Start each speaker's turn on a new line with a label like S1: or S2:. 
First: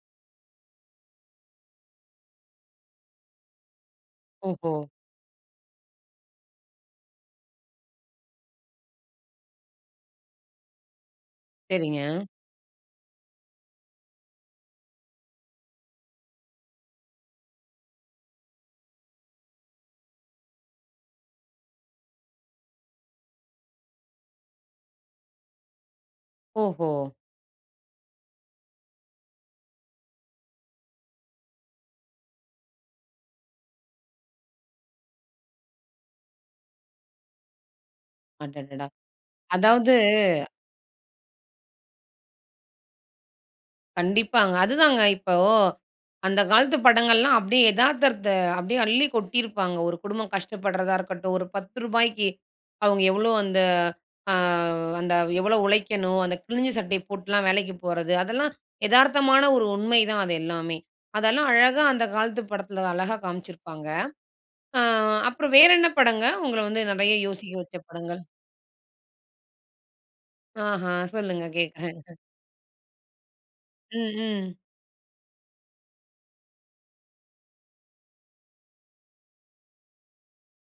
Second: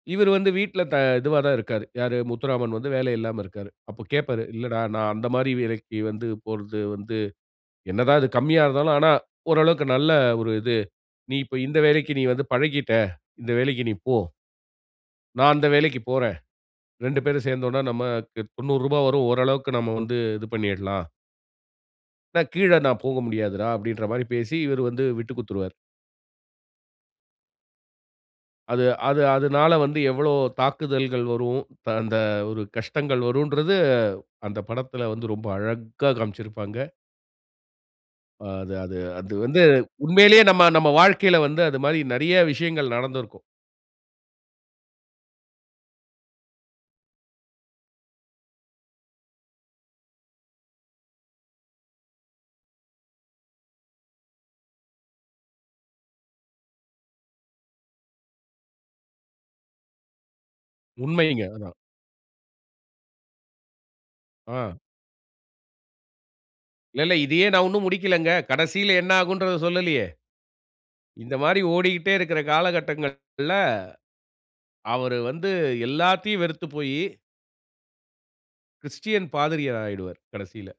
S1: இவரு வந்து வீட்ல த இதுவா தான் இருக்காரு. யாரு முத்துராமன் வந்து வேலை இல்லாம இருக்காரு. அப்போ கேட்பாரு,
S2: ஓஹோ.
S1: "இல்லடா நான் அந்த மாதிரி வேலைக்கு வந்து போறது வந்து என்னதா அது கம்மியா இருந்தாலும் ஆனா, ஓரளவுக்கு நல்ல ஒரு இது. நீ இப்போ இந்த
S2: சரிங்க.
S1: வேலைக்கு நீ வந்து பழகிட்டா. இந்த வேலைக்கு நீ போ!" நான் அந்த வேலைக்குப் போறேன். 2 பேரும் சேர்ந்தோம்னா, நமக்கு ரூ.90 வரும். ஓரளவுக்கு நம்ம வந்து இது பண்ணிறலாம். "நான் கீழ நான் போக முடியாதுடா." அப்படின்ற மாரி பேசி, இவுரு வந்து விட்டுக் குடுத்துடுவாரு.
S2: ஓஹோ!
S1: அது அது அதனால வந்து எவ்ளோ தாக்குதல்கள் வரும். த அந்த ஒரு கஷ்டங்கள் வரும்ன்றது. அந்த படத்துல வந்து ரொம்ப அழகா காண்பிச்சிருப்பாங்க. அ அது
S2: அடட்டடா.
S1: அது அது வந்து
S2: அதாவது
S1: உண்மையிலயே நம்ப நம்ம வாழ்க்கையில வந்து அது மாரி நிறைய விஷயங்கள் நடந்திருக்கும்.
S2: கண்டிப்பாங்க. அதுதாங்க இப்போ அந்த காலத்து படங்கள்லாம் அப்படி எதார்த்தத்த அப்படி அள்ளி கொட்டியிருப்பாங்க. ஒரு குடும்பம் கஷ்டப்படுறதா இருக்கட்டும். ஒரு ரூ.10க்கு அவங்க எவ்ளோ அந்த அ அந்த எவ்ளோ உழைக்கணும். அந்த கிளிஞ்ச சட்டைய போட்டெல்லாம் வேலைக்கு போறது. அதெல்லாம் எதார்த்தமான ஒரு உண்மைதான், அது எல்லாமே.
S1: உண்மைங்க.
S2: அதெல்லாம்
S1: அதான்.
S2: அழகா அந்த காலத்து படத்துல அழகா காமிச்சிருப்பாங்க.
S1: ஆ.
S2: அ அப்புறம் வேறு என்ன படங்க, உங்கள வந்து நிறைய
S1: இல்லல்ல. இதையே
S2: யோசிக்க
S1: நான்
S2: வச்ச
S1: ஒன்னும்
S2: படங்கள்?
S1: முடிக்கலங்க. கடைசியில என்னாகும்ன்றத சொல்லலீயே.
S2: ஆஹ.
S1: இந்த
S2: சொல்லுங்க
S1: மாதிரி
S2: கேட்கறேன்.
S1: ஓடிட்டே இருக்குற காலகட்டங்கள்ல,
S2: ம். ம்.
S1: அவரு வந்து எல்லாத்தையும் வெறுத்துப் போயி கிறிஸ்டியன் பாதிரியர் ஆயிடுவாரு, கடைசியில.